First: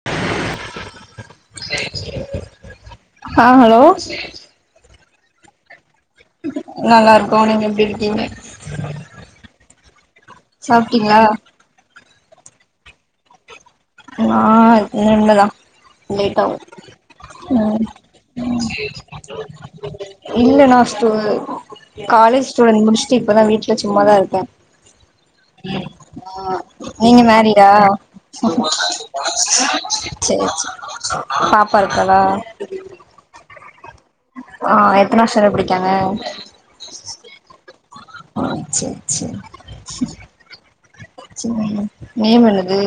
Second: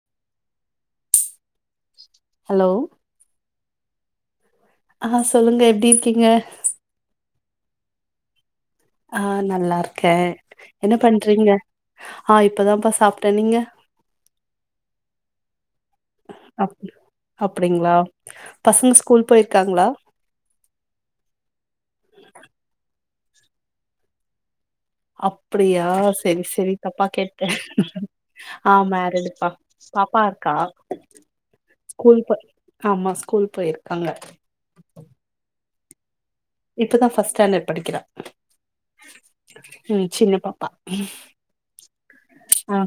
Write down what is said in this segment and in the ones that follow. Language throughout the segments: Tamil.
[inaudible] ஹலோ ஆ ஹலோ ஆ சொல்லுங்க எப்டி இருக்கீங்க நல்லா இருக்கோம் நீங்க எப்டி இருக்கீங்க ஆ நல்லா இருக்கேன் என்ன சாப்ட்டீங்களா பண்றீங்க ஆ இப்பதான்ப்பா சாப்பிட்டேன் நீங்க நான் இனிமேல் தான் லேட்டா அப் ம் அப்டிங்களா ம் பசங்க ஸ்கூல் போயிருக்காங்களா இல்ல நான் ஸ்டூடெண்ட் காலேஜ் ஸ்டூடெண்ட் முடிச்சுட்டு இப்பதான் வீட்ல சும்மாதான் இருக்கேன் அப்டியா செரி செரி தப்பா நீங்க கேட்டே மேரிடா ஆமா ரெடிப்பா பாப்பா சேரி இருக்கா சேரி பாப்பா இருக்காளா ஸ்கூல் ப ஆமா ஸ்கூல் போய்ருக்காங்க ஆ எத்தனாவது ஸ்டாண்டர்ட் படிக்கிறாங்க இப்பதான் பஸ்ட் ஸ்டாண்டர்ட் படிக்கிற சேரி சின்னப்பா ம் நேம் ஆ எழுது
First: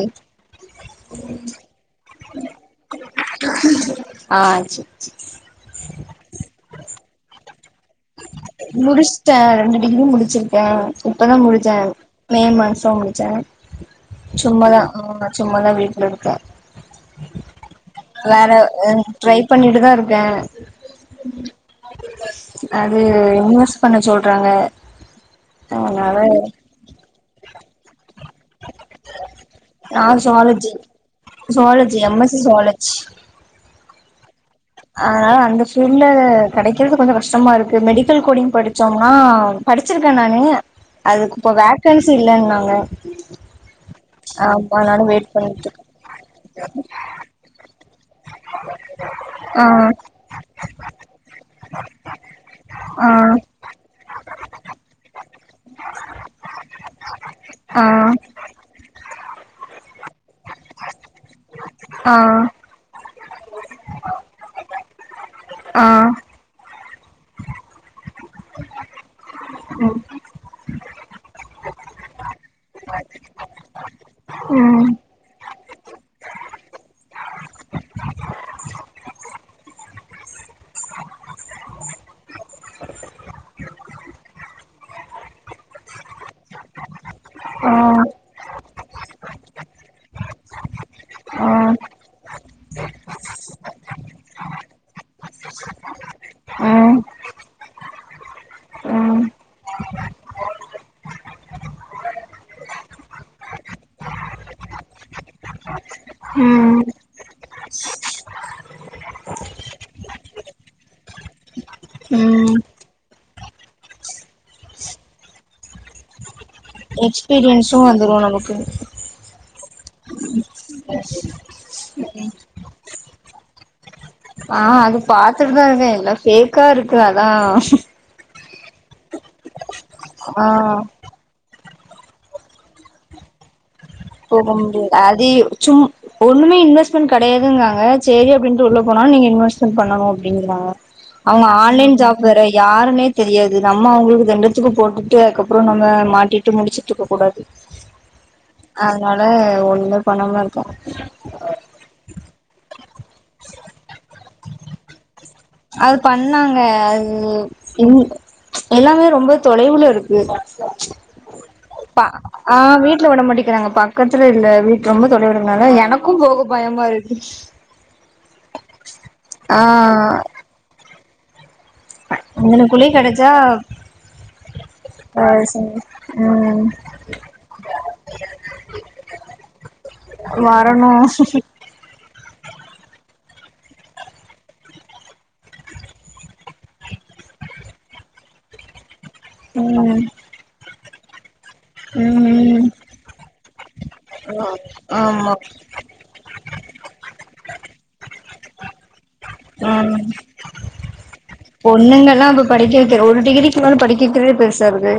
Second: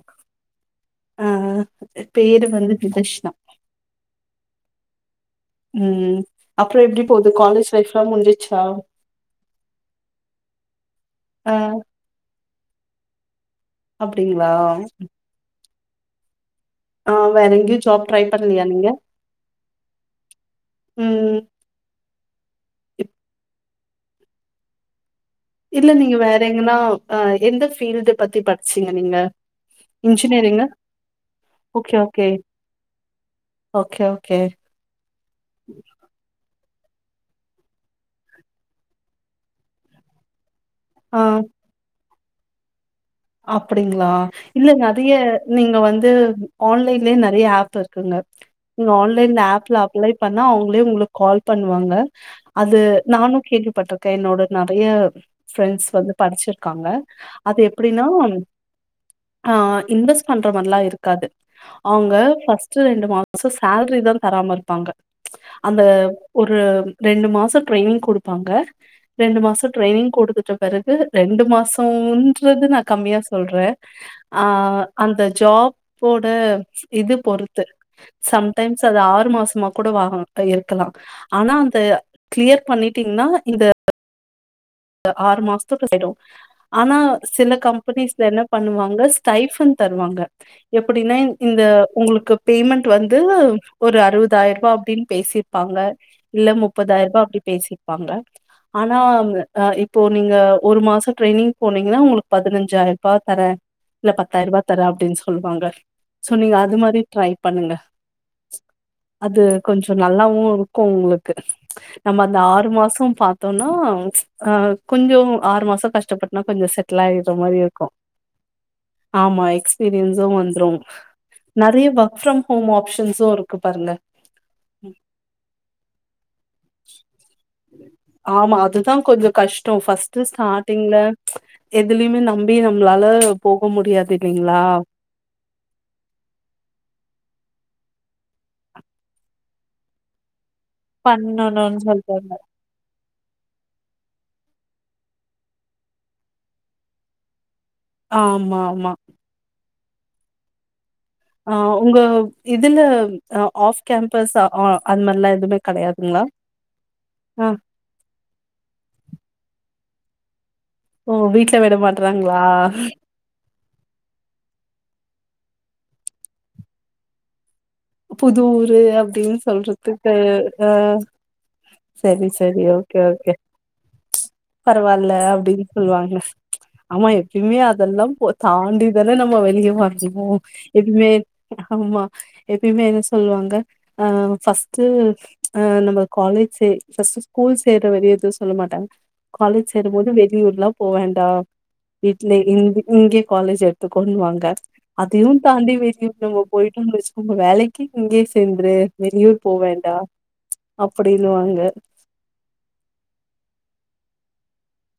ஆ பேரு வந்து நிதர்சனா ஆ சேர் சேரி ம் அப்பறம் எப்டி போது காலேஜ் லைஃப் லாங் [unintelligible] முடிச்சுட்டேன் ரெண்டு டிகிரி முடிச்சிருக்கேன் இப்பதான் ஆ முடிச்சேன் மே மாசோ முடிச்சே அப்டிங்களா சும்மாதான் ஆ சும்மதான் வீட்ல இருக்க ஆ வேற எங்கேயு ஜாப் ட்ரை வேற பண்ணலையா நீங்க ட்ரை பண்ணிட்டுதான் இருக்கேன் ம் ம் அது இப் இன்வெஸ்ட் பண்ண சொல்றாங்க இல்ல நீங்க அதனால வேற எங்கன்னா அ எந்த ஃபீல்டு பத்தி படிச்சீங்க நீங்க நான் இன்ஜினியரிங்கா? Zoology okay, zoology M okay. S C zoology okay okay அதனால அந்த ஃபீல்ட்ல கெடைக்கிறது கொஞ்சோ கஷ்டமா இருக்கு மெடிக்கல் கோடிங் படிச்சோம்னா படிச்சிருக்கே நானு ஆ அதுக்கு இப்ப வேக்கன்சி இல்லன்னாங்க அப்டிங்களா இல்ல ஆமா அதனால நிறைய வெயிட் நீங்க பண்ணிட்ருக்கே வந்து ஆன்லைன்லே ந நறைய ஆப் இருக்குங்க ஆன்லைன் ஆ ஆப்ல அப்ளை பண்ண அவங்களே உங்களுக்கு கால் பண்ணுவாங்க அது ஆ நானு கேள்விப்பட்டிருக்கே என்னோட நெறைய பிரண்ட்ஸ் வந்து படிச்சிருக்காங்க அது ஆ ஹம் அ இன்வெஸ்ட் பண்ற மாரல்லா இருக்காது அவங்க ஆ பஸ் ஸ்டு ரெண்டு மாசோ சேலரி தா தராம இருப்பாங்க அந்த ஆ ஒரு ரெண்டு மாசோ ட்ரைனிங் குடுப்பாங்க ரெண்டு மாசோ ம் ட்ரைனிங் குடுத்துட்ட பெறகு ரெண்டு மாசோ றது நா கம்மியா சொல்றே அ ம் அந்த ஜாப் ஓட இது பொறுத்து சம்டைம்ஸ் அது ஆறு மாசமா கூட வாங்கணு ப இருக்கலாம் ஆனா அந்த கிளியர் பண்ணிட்டீங்கன்னா இந்த ஆறு மாசத்துக் சைடோ ஆனா சில ஆ கம்பெனிஸ்ல என்ன பண்ணுவாங்க ஸ்டைபன் தருவாங்க எப்படின்னா ஆ இந்த உங்களுக்கு பேய்மெண்டட் வந்து ஒரு அறுபதாயரூபா அப்டின்னு பேசிரு ப்பாங்க இல்ல ம் முப்பதாயரூபா அப்டி பேசிருப்பாங்க ஆனா ம் ஆ இப்போ நீங்க ஒரு மாசம் ட்ரரையனிங் போனீங்கன்னா உங்களுக்கு பதினஞ்சாயரூபா தர இல்ல பத்தாயரூபா தரேன் அப்படின்னு சொல்லுவாங்க சோ நீங்க அது மாரி ட்ரை பண்ணுங்க அது கொஞ்சம் நல்லாவும் இரு கு உங்களுக்கு நம்ம ம் அந்த ம் ஆறு மாசம் பார்த்தோம்னா அஹ் கொஞ்சோ ஆறு மாசோ கஷ்டப்பட்டுனா கொஞ்சோ செட்டில் ஆயிற மாரி இருக்கு எக்ஸ்பீரியன்ஸும் வந்துரு நமக்கு ஆமா எக்ஸ்பீரியன்ஸும் வந்துரும் நெறைய ஒர்க் ஃப்ரம் ஹோம் ஆப்ஷன்ஸும் இருக்கு பாருங்க ஆ அது பாத்துட்டுதா இருக்க எல்லா ஃபேக்கா இருக்கு அதா ஆமா அதுதான் கொஞ்ச கஷ்டோ ஃபர்ஸ்ட்ட் ஆ ஸ்டார்ட்டிங்ல எதுலயுமே நம்பி நம்மளால போக முடியா போக முடிய அது சும் ஒண்ணுமே இன்வெஸ்ட்மெண்ட் கிடையாதுங்காக செரி அப்படின்னுட்டு உள்ள போனா நீங்க இன்வெஸ்ட்மெண்ட் பண்ணணும் அப்படிங்கிறாங்க அவங்க பண்ணணுன் ஆன்லைன் ஜாப் சொல்றாங்க வேற யாருன்னே தெரியாது நம்ம அவங்களுக்கு திண்டத்துக்கு போட்டுட்டு அதுக்கப்றம் நம்ம மாட்டிட்டு முழிச்சுட்டு இருக்க கூடாது ஆமா ஆமா அதனால ஒண்ணுமே பண்ணாம இருக்க ஆ உங்க இதுல ஆஃப் கேம்பஸ் ஆ அது மாரிலா எதுவுமே அது பண்ணாங்க அது எல்லாமே ரொம்ப தொலைவுல இருக்கு ஓ வீட்ல விட ப மாட்றாங்ளா ஆ வீட்ல விடமாடிக்கிறாங்க பா பக்கத்துல இல்ல வீட்டு ரொம்ப தொலைவிலருக்கனால எனக்கும் போக பயமாருக்கு புது ஊரு அப்டின்னு சொல்றதுக்கு அ செரி செரி இதனக்குள்ளயே ஓகே கெடச்சா ஓகே பரவாயில்ல ஆ அப்டின்னு சரி சொல்லுவாங்க ம் ஆமா எப்பயுமே அதெல்லா போ தாண்டிதானே நம்ம வெளிய வரணும் வரணு எப்பவுமே ஆமா எப்பயுமே என்ன சொல்லுவாங்க அஹ் ஃபர்ஸ்ட்டு ஆ நம்ம காலேஜ் சே ஃப்ர்ஸ்ட் ஸ்கூல் சேர வர எதுவும் சொல்ல மாட்டாங்க காலேஜ் ம் சேரும்போது வெளியூர்லா போ வேண்டா வீட்ல ம் இங்க இங்கயே காலேஜ் எடுத்துக்கோண்னுவாங்க ஆமா அதையும் தாண்டி [unintelligible] போயிட்டோனு வச்சிக்கோங்க வேலைக்கு இங்கே சேந்துரு வெளியூர் போ வேண்டா அப்டினு பொண்ணுங்க ல்லா இப்ப படிக்க வைக்கிற ஒரு டிகிரிக்கு மேல படிக்க வைக்கிறதே பெருசாருக்கு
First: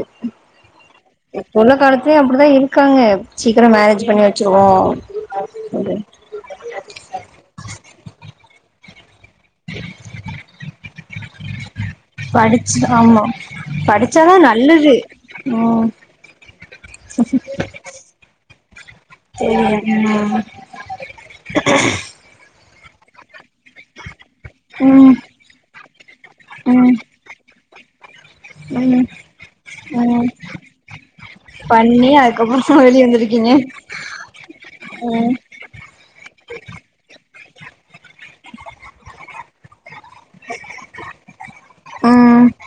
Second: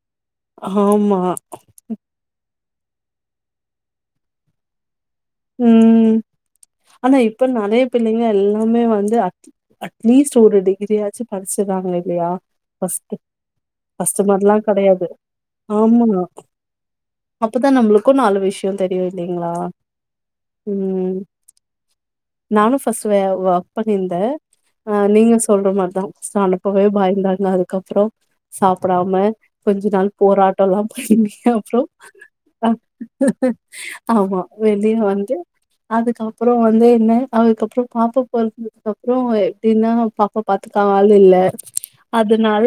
ஆமா இப்ப உள்ள காலத்துலயு அப்டிதா இருக்காங்க சீக்கிரோ மேரேஜ் பண்ணி வச்சிருவோ உம் ஆனா இப்ப நெறைய பிள்ளைங்க எல்லாமே வந்து அட்லீஸ்ட் ஒரு டிகிரியாச்சு படிச்சறாங்க இல்லையா படிச்சு பஸ் ஆமா படிச்சாதா கஸ்ட்மர்ல்லா நல்லது கிடையாது ம் ஆமா அப்பதா நம்மளுக்கு நாலு விஷயோ தெரியு இல்லைங்களா தெரில [unintelligible] நானும் ஃபஸ்ட் வே வா க் பண்ணிந்த ஆ ம் நீங்க சொல்ற மாரிதா அனுப்வே ம் பாய்ந்தாங்க அதுக்கப்றோ ம் சாப்டாம கொஞ்ச நாள் போராட்டம்ல்லா பன்னி அப்றம் பண்ணி அதுக்கப்புறமா வெளிய வந்திருக்கீங்க ஆமா வெளிய வந்து அதுக்கப்பறம் வந்து என்ன அதுக்கப்பறம் பாப்ப போறந்ததுக்கு அப்றம் எப்டின்னா பாப்பா பாத்துக்க ஆள் இல்ல ம் அதனால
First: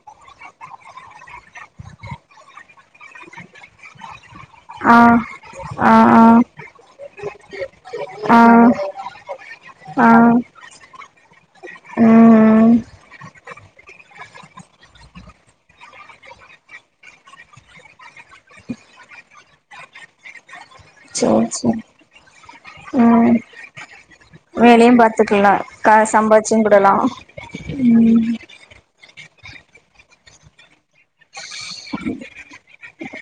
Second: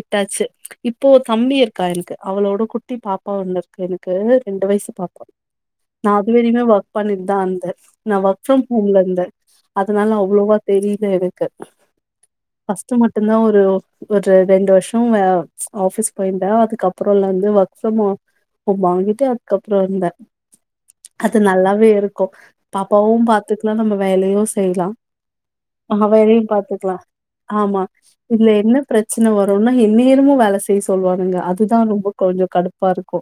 உட்டாச்சு இப்போ தம்பி இருக்கா எனக்கு அவளோட குட்டி பாப்பா ஒண்னு இருக்கு க்கு எனக்கு ரெண்டு வயசு ஆ பாப்பா ஆ நா அது வரையுமே ஒர்க் பண்ணிட்தா இந்த நா ஆ ஒர்க் ஃப்ரம் ஹோம்ல இருந்த அதனால அவ்ளவா தெரில எனக்கு அ சு மட்டுதா ஒரு ஒ ஒரு ரெண்டு வருஷோ அ ஆஃபிஸ் போய்ந்த அதுக்கப்றலிந்து ஒர்க் ஃப்ரமா போ வாங்கிட்டு அதுக்கப்றோ இந்த அது சேரி சேரி நல்லாவே இருக்கு பாப்பாவும் ம் பாத்துக்லா நம்ம வேலையூ செய்லா வேலையு பாத்துக்கலா கா ஆமா அவரையு சம்பாதிச்சு கூடலா பாத்துக்லா ஆமா இதுல என்ன ப்ரச்சன வருன்னா எந்நேரமு வேல செய்ய சொல்வானுங்க அது அதுதான் ரொம்ப கொஞ்சொ கடுப்பா இருக்கு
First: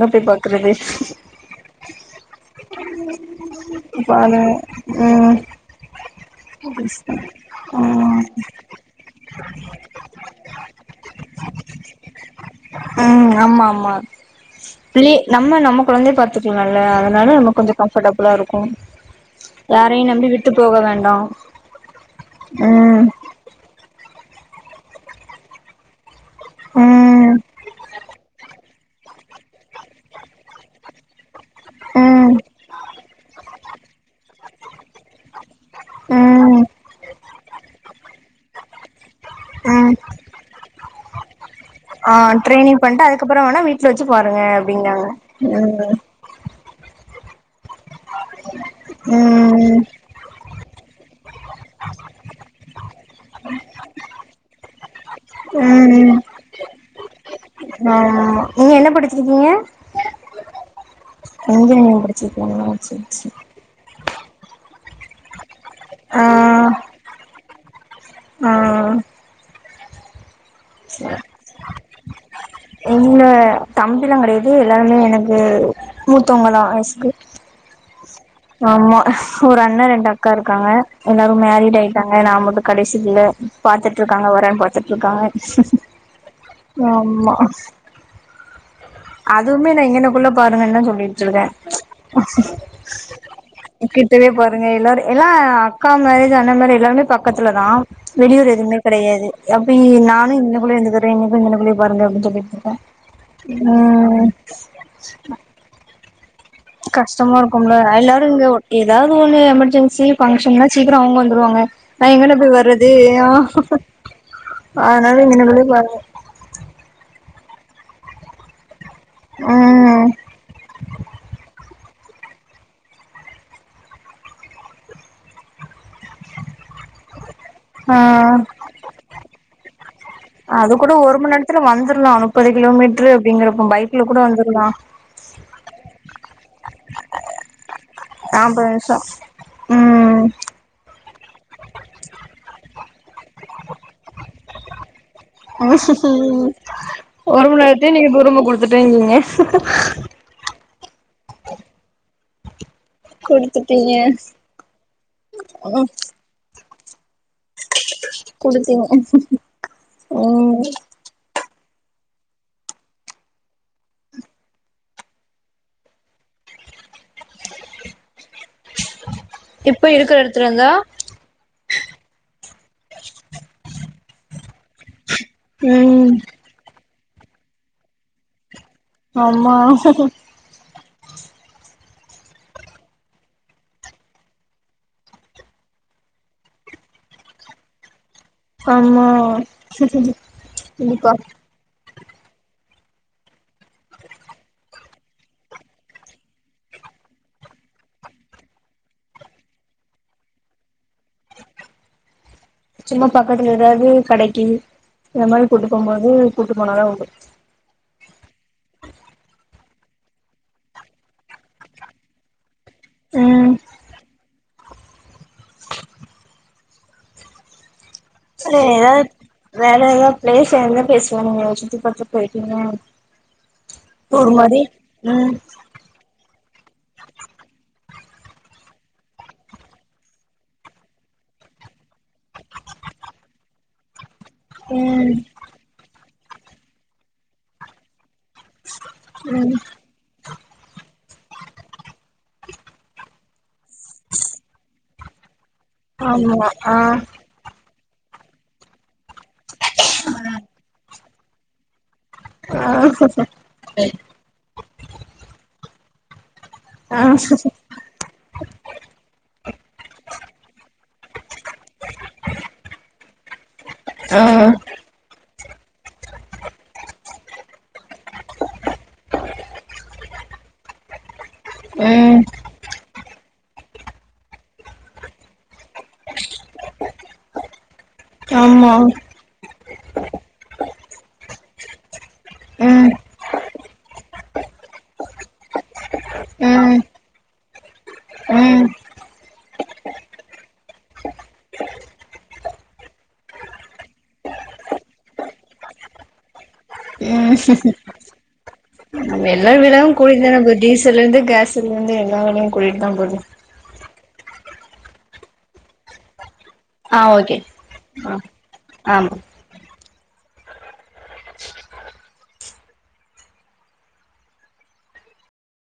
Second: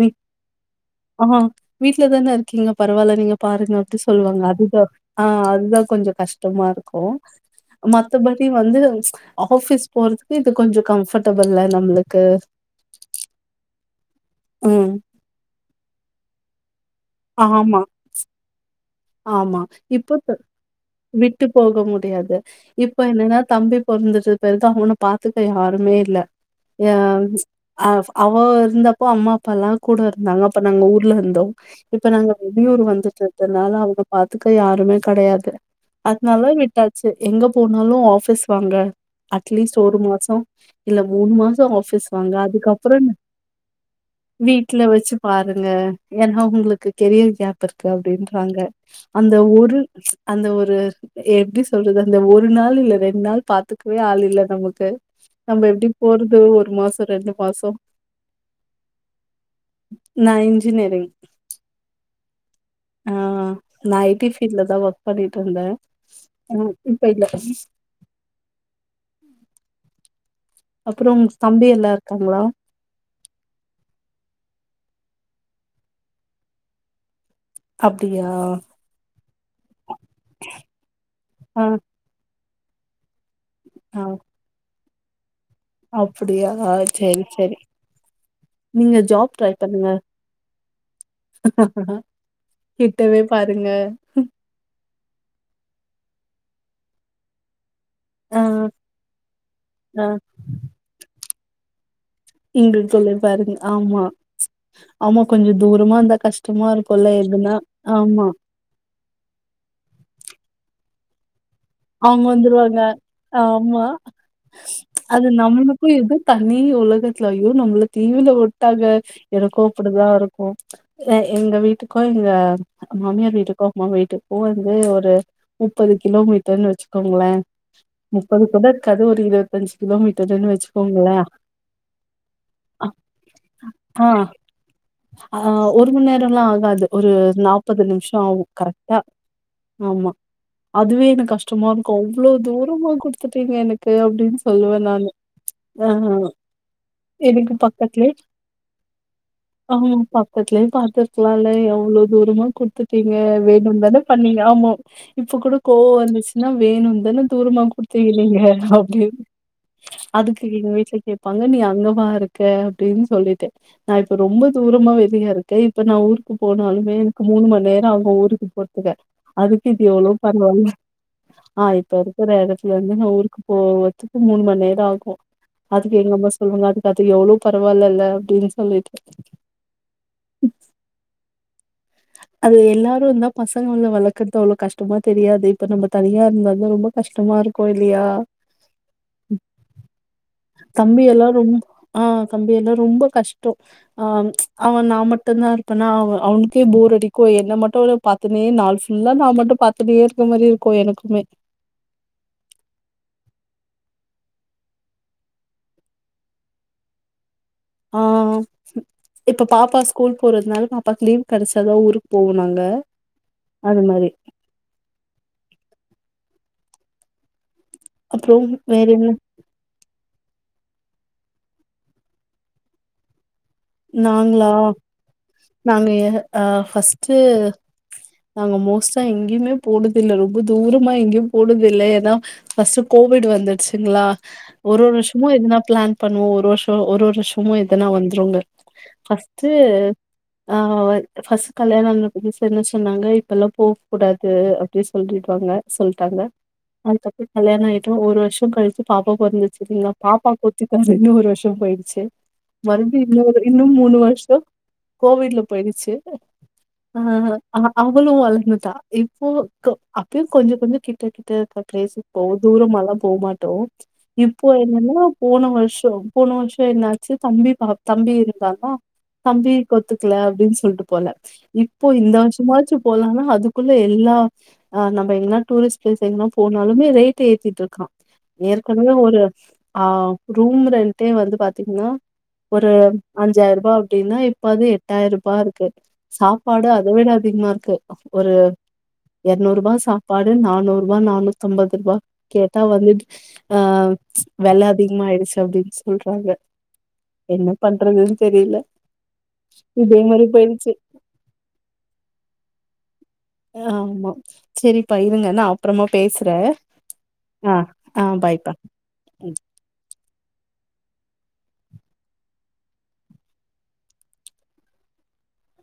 நி க்ரெபெஸ் ஆமாங் வீட்லதான இருக்கீங்க பரவால்ல நீங்க பாருங்க அப்டி சொல்வாங்க பாரு அதுதா ஆ ம் அதுதா கொஞ்சொ கஷ்டமா ம் இருக்கு ம் மத்தபடி வந்து ஆஃபீஸ் போறதுக்கு இது கொஞ்சொ கம்ஃபட்டபில்ல நம்ளுக்கு ம் ஆமாமா ம் ப்ள்ளி நம்ம நம்ம கொழந்தைய பாத்துக்கலால்ல அ அதனால நமக்கு கொஞ்சொ ஆமா கம்ஃபட்டபிளா இருக்கு ஆமா யாரையு இப்ப நம்பி விட்டு போக வேண்டா விட்டு போக முடியாது இப்ப ம் ஏனா தம்பி பொறந்தபெறுதா அவன பாத்துக்க யாருமே இல்ல எ ம் அவ் அவ இருந்தப்போ அம்மா ல்லா கூட இருந்தாங்க அப்ப நாங்க ஊர்ல இருந்தோ இப்ப ம் நாங்க வெளியூர் வந்துட்டதனால பாத்துக்க யாருமே கெடையாது அத்னால ம் விட்டாச்சு எங்க போனாலு ஆஃபிஸ் வாங்க அட்லீஸ்ட் ம் ஒரு மாசொ இல்ல மூணு மாசொ ஆஃபிஸ் வாங்க அதுக்கப்றன அப்றொ ஆனா வீ வீட்ல வெச்சு பாருங்க ஏனா உங்ளுக்கு கெரியர் கேப் இருக்கு அப்டின்றாங்க அந்த ம் ஒரு அந்த ஒரு எ எப்டி சொல்றது அந்த ஒரு நாள் இல்ல ரெண் நாள் பாத்துக்கவே ஆள் இல்ல நமக்கு நம்ம எப்டி போறது ஒரு மாசொ ரெண்டு மாசொ எ நீங்க என்ன படிச்சிருகீங்க? நா இன்ஜினியரிங் இன்ஜினியரிங் படிச்சிருக்கீங்ளா சேரி ஆ சேரி நா ஐ டி ஃபீட்லதா ஒர்க் பண்ணிட்ருந்தன் ஆ நா இப்ப இல்ல ஆ அப்றோ தம்பியெல்லா இருக்காங்களா எங்க தம்பியெல்லா கெடையாது எல்லாருமே எனக்கு மூத்தவங்கதா ஆக்சுலி அப்டியா ஆமா ஒரு அண்ண ரெண்டு அக்கா இருக்காங்க எல்லாரும் ஆ மேரிட் ஆய்ட்டாங்க நா மட்டு கடைசீ பிள்ள ஆ பாத்துட்ருக்காங்க வரண் பாத்துட்ருக்காங்க அப்டியா சேரி ஆமா சேரி நீங்க ஜாப் ட்ரை அதுவுமே நா பண்ணுங்க இங்கனக்குள்ள பாருங்கன்னு தா சொல்லிட்டு இருக்கே கிட்டவே பாருங்க இவுங்க எல்லாரு எல்லா அக்கா மேரேஜ் அண்ணா மேரேஜ் எல்லாருமே பக்கத்துலதா ஆ வெளியூர் எதுமே கெடையாது அப்டி ஆ நானு இங்கனகுள்ளயே இந்துகுறே இங்கனகுள்ளயே பாருங்க அப்டினு இங்க குள்ளே பாருங்க ஆமா ஆமா கொஞ்சோ தூரமா இருந்தா கஷ் கஷ்டமா இருக்குமல்ல எல்லாரு இங்க ஏதாது ஒன்னு எமர்ஜன்சி ஃபங்க்ஷன்னா சீக்கிரோ அவுங்க வந்துருவாங்க நா அவங்க எங்கன போய் வந்துருவாங்க வர்றது ஆமா அனால அது இங்கனகுள்ளயே நம்மளுக்கும் பாருங்க இது தனி உலகத்ல அய்யோ நம்மள தீவுல வுட்டாங்க எனக்கு ம் அப்டிதா இருக்கு எ எங்க வீட்டு இப்போ எங்க மாமியார் வீட்டுக்கு அம்மா வீட்டுக்கு வந்து ஒரு நுப்பது கிலோமீட்டர் துன்னு வச்சுக்கோங்கள ஆ முப்பது கூட இருக்காது ஒரு இரவத்தஞ்சு கிலோமீட்டர்ன்னு அது கூட ஒரு வச்சுக்கோங்களே மண் நேரத்துல வந்துர்லா முப்பது கிலோமீட்ரு அப்டிங்கிறப்ப பைக்ல கூட வந்துடலா அ ஒரு மண் நேரம்லா ஆகாது ஒரு நாப்பது நிம்ஷம் ஆகும் நாப்பது நிமிஷோ கரெக்டா ஆமா ம் அதுவே எனக் கஷ்ட சும்மா எனக்கு அவ்ளோ தூரமா குடுத்துட்டீங்க எனக்கு அப்டின்னு சொல்லுவ நானு ஆ ஒரு எனக்கு மண் நேரத்தே நீங்க பக்கத்துலயே தூரமா குடுத்துட்டேங்கிங்க பக்கத்துலே பாத்துருக்கலால்ல எவ்ளோ தூரமா குடுத்து ருக்கிங்க குடுத்துட்டீங்க வேணும்தான பண்ணீங்க ஆமா இப்ப கூட கோவம் வந்துச்சுன்னா வேணும் தான தூரமா குடுத்தீங்கநீங்க குடுத்தீங்க அப்டின்னு அதுக்கு ம் எங்க வீட்ல கேப் ப்பங்க நீ அங்கவா இருக்க அப்டின்னு சொல்லிட்டே நா இப்ப ரொம்ப தூரமா வெளிய இருக்கே இப்ப நான் ஊருக்கு போனாலுமே எனக்கு மூணு மண் நேரம் ஆகும் ஊருக்கு க்கு பொறுத்துக்க அதுக்கு இப்ப இது எவ்ளோ இருக்கிற எடத்துல பரவால்ல இருந்தா அ இப்ப இருக்குற இடத்துலருந்து ந ஊருக்கு போவர்த்துக்கு மூண்மண்நேரம் ஆகும் அதுக்கு ம் எங்க அம்மா சொல்லுவாங்க அதுக்கு அது எவ்ளோ பரவால்ல ல அப்டின்னு சொல்லிட்டு ஆம்மா அது எல்லாரும் இருந்தா பசங்கள வளக்கற்து அவ்ளோ கஷ்டமா தெரியாது இப்ப நம்ம தனியா இருந்தோம்னா ரொம்ப கஷ்டமா இருக்கும் இல்லியா ஆமா தம்பி கண்டிப்பா எல்லா ரொம் ஆ தம்பியெலா ரொம்ப கஷ்டம் ஆ அவன் நா மட்டும்தா இருப்பானா அவ அவனு கே போர் அடிக்கும் என்ன மட்டும் பத்துனே நாள் ஃபுல்லா நா மட்டும் பத்துனே இருக்க மாரி இருக்கு எனக்குமே சும்மா பக்கத்துல ஏதாவது கடைக்கு இந்த மாரி கூப்ட்டு போம் போது கூட்டுபோனாத உண்டு ஆ இப்ப பாப்பா ஸ்கூல் போறதுனால பாப்பாக்கு லீவ் கெடச்சாதா ஊருக்கு போவோ நாங்க ம் அது மாரி அப்றோ செரி வேற ஏதாவது என்ன வேற ஏதாவது பிளேஸ் எந்த பிளேஸ் போனிங்க சுத்தி பாக்க போய்ட்டீங்க நாங்களா ம் நாங்க அ ஃபஸ்ட்டு நாங்க மோஸ்டா எங்கயுமே போனதுல்ல ரொம்ப தூரமா எங்கயு போனதுல்ல ஏன்னா ஃபஸ்ட்டு கோவிட் வந்துடுச்சிங்களா ஒரு ஒரு ம் வர்ஷமும் எதனா பிளான் பண்ணுவோம் ஒரு வர்ஷம் ஒரு ஒரு வர்ஷமும் எதனா வந்துருங்க ஃபஸ்ட்டு அ ஃபஸ்ட்டு கல்யாண புதுசுல என்ன சொன்னாங்க இப்பல்லா போக்கூடாது அப்டியே சொல்லிறிகாங்க சொல்லிட்டாங்க ஆமா ஆ அதுகப்றோ கல்யாணம் ஆய்ட்டும் ஒரு வர்ஷம் கழிச்சு பாப்பா பொறந்துச்சுங்களா பாப்பாக்கு ஒத்துக்காதுனு ஒரு வர்ஷம் போயிருச்சு ஆ மறுபடி இன்னொரு இன்னும் மூணு வர்ஷம் கோவிட்ல போய்டுச்சு ஆ அவளும் வளந்துட்டா இப்போ அப்பயும் கொஞ்சோ கொஞ்சோ கிட்ட கிட்ட இருக்பிளேஸ் போவ தூரம் மலா போ மாட் டோ ஆ இப்போ என்னன்னா போன வர்ஷோ போன வர்ஷோ என்னாச்சு தம்பி பா தம்பி இருக் இதானா தம்பிக்கு ஒத்துக்கல அப்டின் சொல்ட்டு போல இப்போ இந்த ம் வர்ஷமாச்சு போலான்னா அதுக்குள்ள எல்லா நம்ம என்ன டூரிஸ்ட் பிளேஸ் எங்கனா போனாலுமே ரேட் ஏத்திட்டு க்கா ஆமா ஏற்கனவே ஒரு ஆ ரூம் ரென்ட்டே வந்து பாத்தீங்கன்னா ஒரு நம்ம அஞ்சாய்ர்ருபா அப்டின்னா இப்ப அது எட்டாய்ர்ருபா இருக்கு சாப்பாடு அத விட அதிகமா இருக்கு ஒரு இர்நூறுரூபா சாப்பாடு நானூறுரூபா நானூத்தம்பதுரூபா கேட்டா வந்து ஆ வெல அதிகமயிடுச்சு அப்டின்னு சொல்றாங்க என்ன பண்ற ஆமா எல்லா விலையு இதே கூட்டிட் மாரி தான [inaudible] போயிடுச்சு டீசலேருந்து கேஸ் திரும்பி வந்து எல்லா வேலயு கூட்டுட் தா போது ஆமா சேரிப்பா இருங்க நா அப்றோமா பேசுறே ஆ ஓகே ஆ ஆ பாய்பா ஆமா ம்